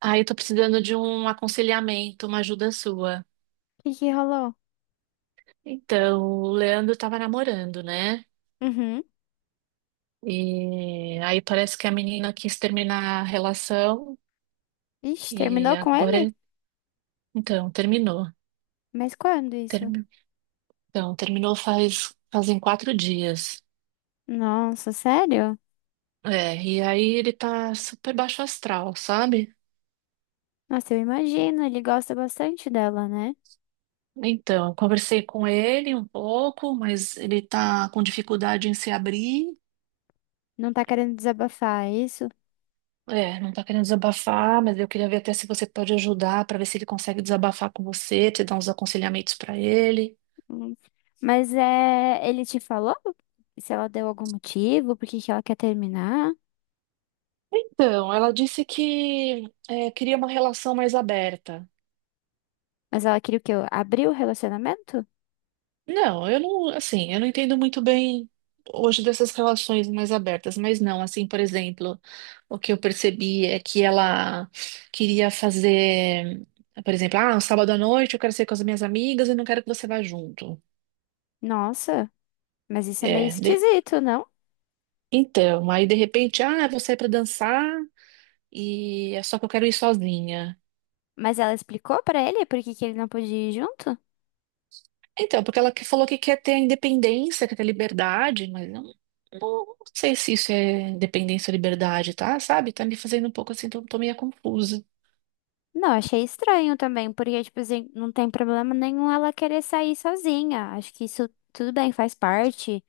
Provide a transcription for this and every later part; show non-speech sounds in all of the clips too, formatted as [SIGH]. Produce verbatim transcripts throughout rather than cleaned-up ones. Ah, eu tô precisando de um aconselhamento, uma ajuda sua. O que que rolou? Então, o Leandro tava namorando, né? Uhum. E aí parece que a menina quis terminar a relação Ixi, e terminou com agora ele? ele, então, terminou. Mas quando isso? Termi- Então, terminou faz fazem quatro dias. Nossa, sério? É, e aí ele tá super baixo astral, sabe? Nossa, eu imagino, ele gosta bastante dela, né? Então, eu conversei com ele um pouco, mas ele tá com dificuldade em se abrir. Não tá querendo desabafar, é isso? É, não tá querendo desabafar, mas eu queria ver até se você pode ajudar para ver se ele consegue desabafar com você, te dar uns aconselhamentos para ele. Hum. Mas é, ele te falou se ela deu algum motivo, por que que ela quer terminar? Então, ela disse que é, queria uma relação mais aberta. Mas ela queria o quê? Abrir o relacionamento? Não, eu não, assim, eu não entendo muito bem hoje dessas relações mais abertas, mas não, assim, por exemplo, o que eu percebi é que ela queria fazer, por exemplo, ah, um sábado à noite eu quero sair com as minhas amigas e não quero que você vá junto. Nossa, mas isso é meio É, de- esquisito, não? Então, aí de repente, ah, vou sair pra dançar e é só que eu quero ir sozinha. Mas ela explicou pra ele por que que ele não podia ir junto? Então, porque ela que- falou que quer ter a independência, quer ter liberdade, mas eu não, não sei se isso é independência ou liberdade, tá? Sabe? Tá me fazendo um pouco assim, tô, tô meio confusa. Não, achei estranho também, porque, tipo assim, não tem problema nenhum ela querer sair sozinha. Acho que isso tudo bem, faz parte.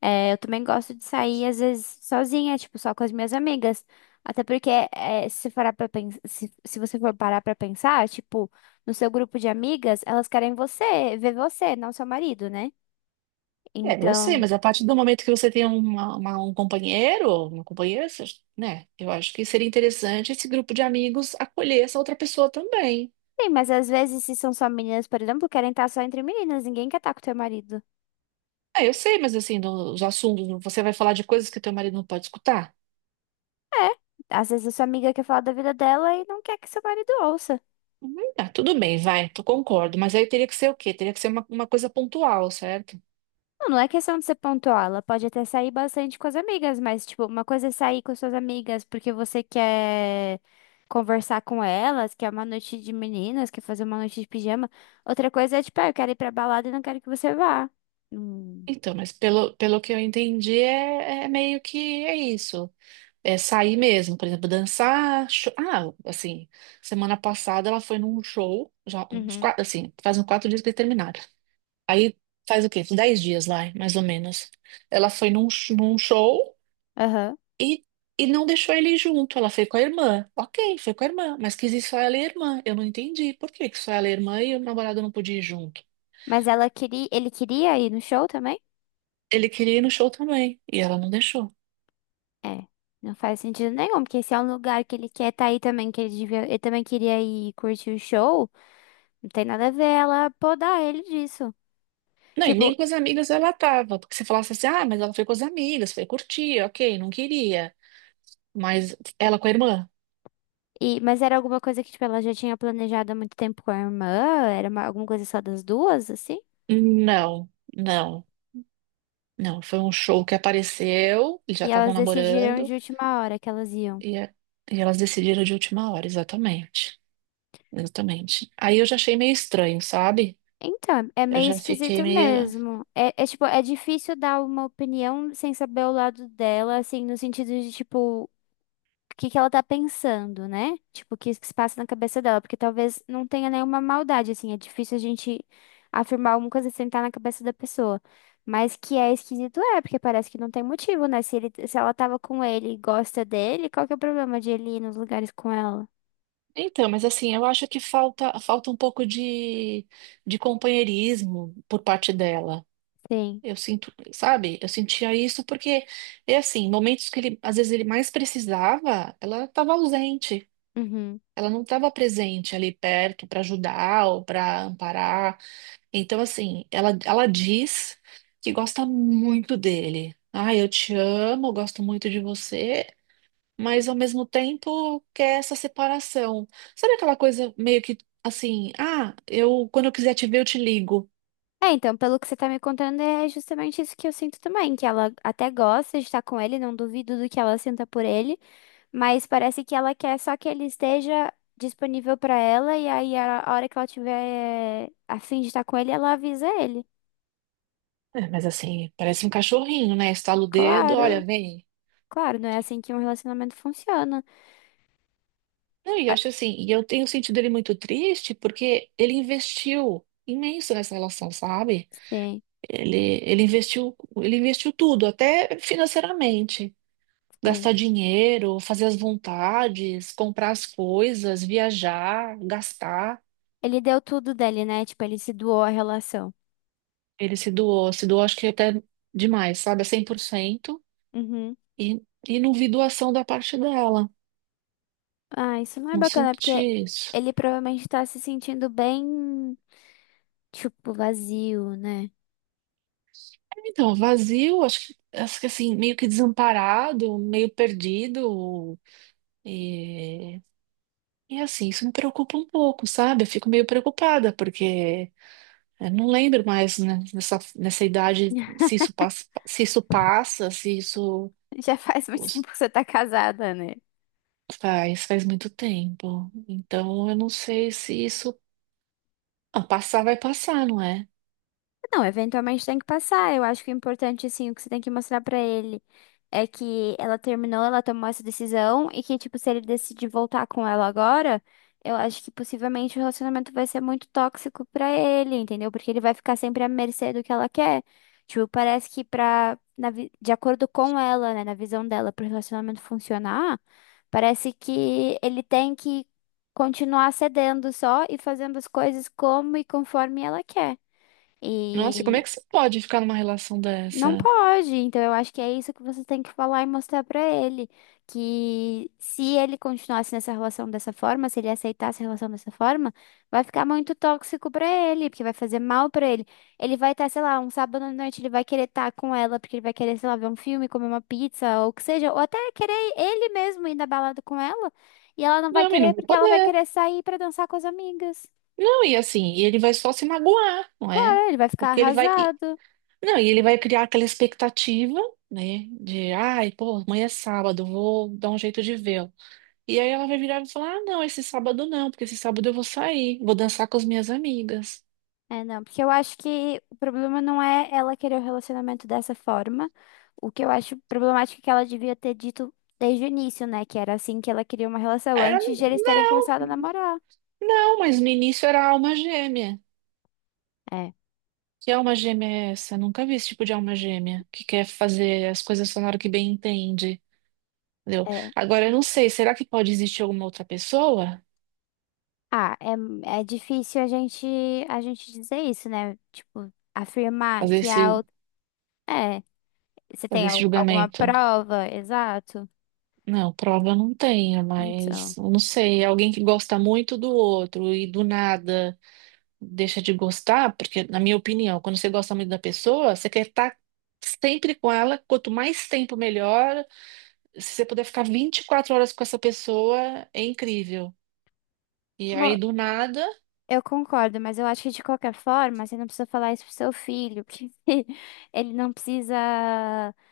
É, eu também gosto de sair, às vezes, sozinha, tipo, só com as minhas amigas. Até porque, é, se parar pra pensar, se, se você for parar pra pensar, tipo, no seu grupo de amigas, elas querem você, ver você, não seu marido, né? É, eu sei, Então, mas a partir do momento que você tem uma, uma- um companheiro, uma companheira, você- né? Eu acho que seria interessante esse grupo de amigos acolher essa outra pessoa também. sim, mas às vezes, se são só meninas, por exemplo, querem estar só entre meninas, ninguém quer estar com teu marido. É, eu sei, mas assim, no- os assuntos, você vai falar de coisas que teu marido não pode escutar? É, às vezes a sua amiga quer falar da vida dela e não quer que seu marido ouça. Tá, tudo bem, vai, tu concordo, mas aí teria que ser o quê? Teria que ser uma, uma coisa pontual, certo? Não, não é questão de ser pontuar, ela pode até sair bastante com as amigas, mas, tipo, uma coisa é sair com suas amigas porque você quer conversar com elas, quer uma noite de meninas, quer fazer uma noite de pijama. Outra coisa é, tipo, ah, eu quero ir pra balada e não quero que você vá. Hum. Então, mas pelo, pelo que eu entendi, é, é meio que é isso. É sair mesmo, por exemplo, dançar. cho- Ah, assim, semana passada ela foi num show, já uns Uhum. quatro, assim, faz uns quatro dias que eles terminaram. Aí faz o quê? Uns dez dias lá, mais ou menos. Ela foi num, sh- num show. Aham. E, e não deixou ele ir junto, ela foi com a irmã. Ok, foi com a irmã, mas quis ir só ela e a irmã. Eu não entendi por que que só ela e a irmã e o namorado não podia ir junto. Mas ela queria, ele queria ir no show também? Ele queria ir no show também, e ela não deixou. É. Não faz sentido nenhum, porque se é um lugar que ele quer estar aí também, que ele devia, ele também queria ir curtir o show. Não tem nada a ver ela podar ele disso. Não, e nem Tipo, com as amigas ela tava, porque se falasse assim, ah, mas ela foi com as amigas, foi curtir, ok, não queria. Mas ela com a irmã? e, mas era alguma coisa que, tipo, ela já tinha planejado há muito tempo com a irmã? Era uma- alguma coisa só das duas, assim? Não, não, não. Foi um show que apareceu, eles já E estavam elas decidiram namorando, de última hora que elas iam. e, a- e elas decidiram de última hora, exatamente. Exatamente. Aí eu já achei meio estranho, sabe? Então, é Eu meio já fiquei esquisito meio. mesmo. É, é, tipo, é difícil dar uma opinião sem saber o lado dela, assim, no sentido de, tipo, que que ela tá pensando, né? Tipo, o que que se passa na cabeça dela, porque talvez não tenha nenhuma maldade, assim, é difícil a gente afirmar alguma coisa sem estar na cabeça da pessoa. Mas que é esquisito é, porque parece que não tem motivo, né? Se ele, se ela tava com ele e gosta dele, qual que é o problema de ele ir nos lugares com ela? Então, mas assim, eu acho que falta, falta um pouco de, de companheirismo por parte dela. Sim. Eu sinto, sabe? Eu sentia isso porque é assim, momentos que ele, às vezes ele mais precisava, ela estava ausente. Uhum. Ela não estava presente ali perto para ajudar ou para amparar. Então, assim, ela, ela diz que gosta muito dele. Ah, eu te amo, eu gosto muito de você, mas ao mesmo tempo quer essa separação. Sabe aquela coisa meio que assim, ah, eu quando eu quiser te ver, eu te ligo. É, então, pelo que você tá me contando, é justamente isso que eu sinto também, que ela até gosta de estar com ele, não duvido do que ela sinta por ele, mas parece que ela quer só que ele esteja disponível pra ela e aí a a hora que ela tiver a fim de estar com ele, ela avisa ele. É, mas assim, parece um cachorrinho, né? Estala o dedo, olha, Claro, vem. claro, não é assim que um relacionamento funciona. Não, e eu Ah, acho assim, e eu tenho sentido ele muito triste porque ele investiu imenso nessa relação, sabe? sim, Ele, ele investiu, ele investiu tudo, até financeiramente. sim. Gastar dinheiro, fazer as vontades, comprar as coisas, viajar, gastar. Ele deu tudo dele, né? Tipo, ele se doou à relação. Ele se doou, se doou acho que até demais, sabe? É cem por cento. Uhum. E, e não vi doação da parte dela. Ah, isso não é Não bacana, senti porque isso. ele provavelmente tá se sentindo bem, tipo, vazio, né? Então, vazio, acho que, acho que assim, meio que desamparado, meio perdido. E, e assim, isso me preocupa um pouco, sabe? Eu fico meio preocupada, porque eu não lembro mais, né, nessa, nessa idade [LAUGHS] se isso passa, se isso passa, se isso Já faz muito os- tempo que você tá casada, né? faz, faz muito tempo. Então, eu não sei se isso. Ah, passar vai passar, não é? Não, eventualmente tem que passar. Eu acho que o importante, assim, o que você tem que mostrar pra ele é que ela terminou, ela tomou essa decisão e que, tipo, se ele decidir voltar com ela agora, eu acho que possivelmente o relacionamento vai ser muito tóxico pra ele, entendeu? Porque ele vai ficar sempre à mercê do que ela quer. Tipo, parece que pra, na vi- de acordo com ela, né, na visão dela, pro relacionamento funcionar, parece que ele tem que continuar cedendo só e fazendo as coisas como e conforme ela quer. Nossa, e como é E que você pode ficar numa relação não dessa? pode, então eu acho que é isso que você tem que falar e mostrar pra ele, que se ele continuasse nessa relação dessa forma, se ele aceitasse a relação dessa forma, vai ficar muito tóxico pra ele, porque vai fazer mal pra ele. Ele vai estar, sei lá, um sábado à noite, ele vai querer estar com ela, porque ele vai querer, sei lá, ver um filme, comer uma pizza, ou o que seja, ou até querer ele mesmo ir na balada com ela, e ela não vai Não, e não querer vai porque ela vai poder. querer sair pra dançar com as amigas. Não, e assim, e ele vai só se magoar, não é? Claro, ele vai ficar Porque ele vai. e- arrasado. Não, e ele vai criar aquela expectativa, né? De, ai, pô, amanhã é sábado, vou dar um jeito de vê-lo. E aí ela vai virar e falar: ah, não, esse sábado não, porque esse sábado eu vou sair, vou dançar com as minhas amigas. É, não, porque eu acho que o problema não é ela querer o relacionamento dessa forma. O que eu acho problemático é que ela devia ter dito desde o início, né? Que era assim que ela queria uma relação, É, antes de né? eles terem começado a namorar. Não, mas no início era alma gêmea. É, Que alma gêmea é essa? Nunca vi esse tipo de alma gêmea que quer fazer as coisas só na hora que bem entende. Entendeu? é. Agora, eu não sei, será que pode existir alguma outra pessoa Ah, é, é difícil a gente, a gente dizer isso, né? Tipo, afirmar fazer que a esse, outra. É, você fazer tem esse al- alguma julgamento? prova? Exato. Não, prova eu não tenho, Então. mas eu não sei. É. Alguém que gosta muito do outro e do nada deixa de gostar, porque, na minha opinião, quando você gosta muito da pessoa, você quer estar sempre com ela, quanto mais tempo melhor. Se você puder ficar vinte e quatro horas com essa pessoa, é incrível. E Bom. aí, do nada, Eu concordo, mas eu acho que de qualquer forma, você não precisa falar isso pro seu filho, porque [LAUGHS] ele não precisa.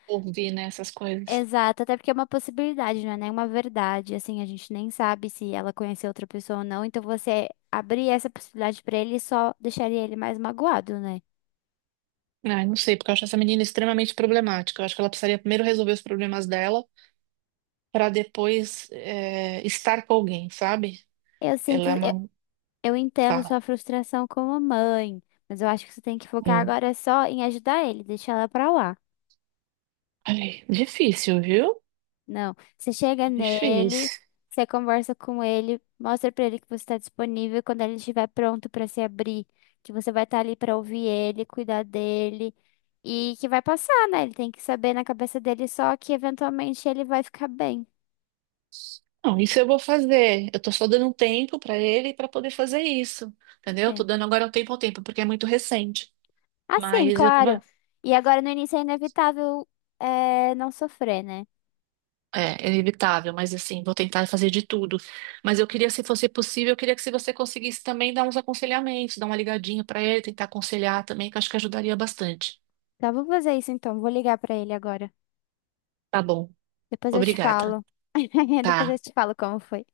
ouvi, né, essas coisas. Exato, até porque é uma possibilidade, não é nenhuma verdade. Assim, a gente nem sabe se ela conheceu outra pessoa ou não, então você abrir essa possibilidade pra ele só deixaria ele mais magoado, né? Ai, não sei, porque eu acho essa menina extremamente problemática. Eu acho que ela precisaria primeiro resolver os problemas dela para depois é, estar com alguém, sabe? Eu sinto, Ela é eu, uma. eu entendo Fala. sua frustração como mãe, mas eu acho que você tem que focar Hum. agora só em ajudar ele, deixar ela pra lá. Ai, difícil, viu? Não. Você chega Difícil. nele, você conversa com ele, mostra pra ele que você está disponível quando ele estiver pronto pra se abrir, que você vai estar ali pra ouvir ele, cuidar dele e que vai passar, né? Ele tem que saber na cabeça dele só que eventualmente ele vai ficar bem. Não, isso eu vou fazer. Eu tô só dando um tempo para ele para poder fazer isso. Entendeu? Tô Sim. dando agora um tempo ao tempo, porque é muito recente. Assim, Mas eu claro. tava. E agora no início é inevitável, é, não sofrer, né? É, é inevitável, mas assim, vou tentar fazer de tudo. Mas eu queria, se fosse possível, eu queria que se você conseguisse também dar uns aconselhamentos, dar uma ligadinha pra ele, tentar aconselhar também, que eu acho que ajudaria bastante. Tá, vou fazer isso então. Vou ligar pra ele agora. Tá bom, Depois eu te obrigada. falo. [LAUGHS] Depois Tá, eu te falo como foi.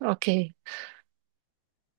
ok.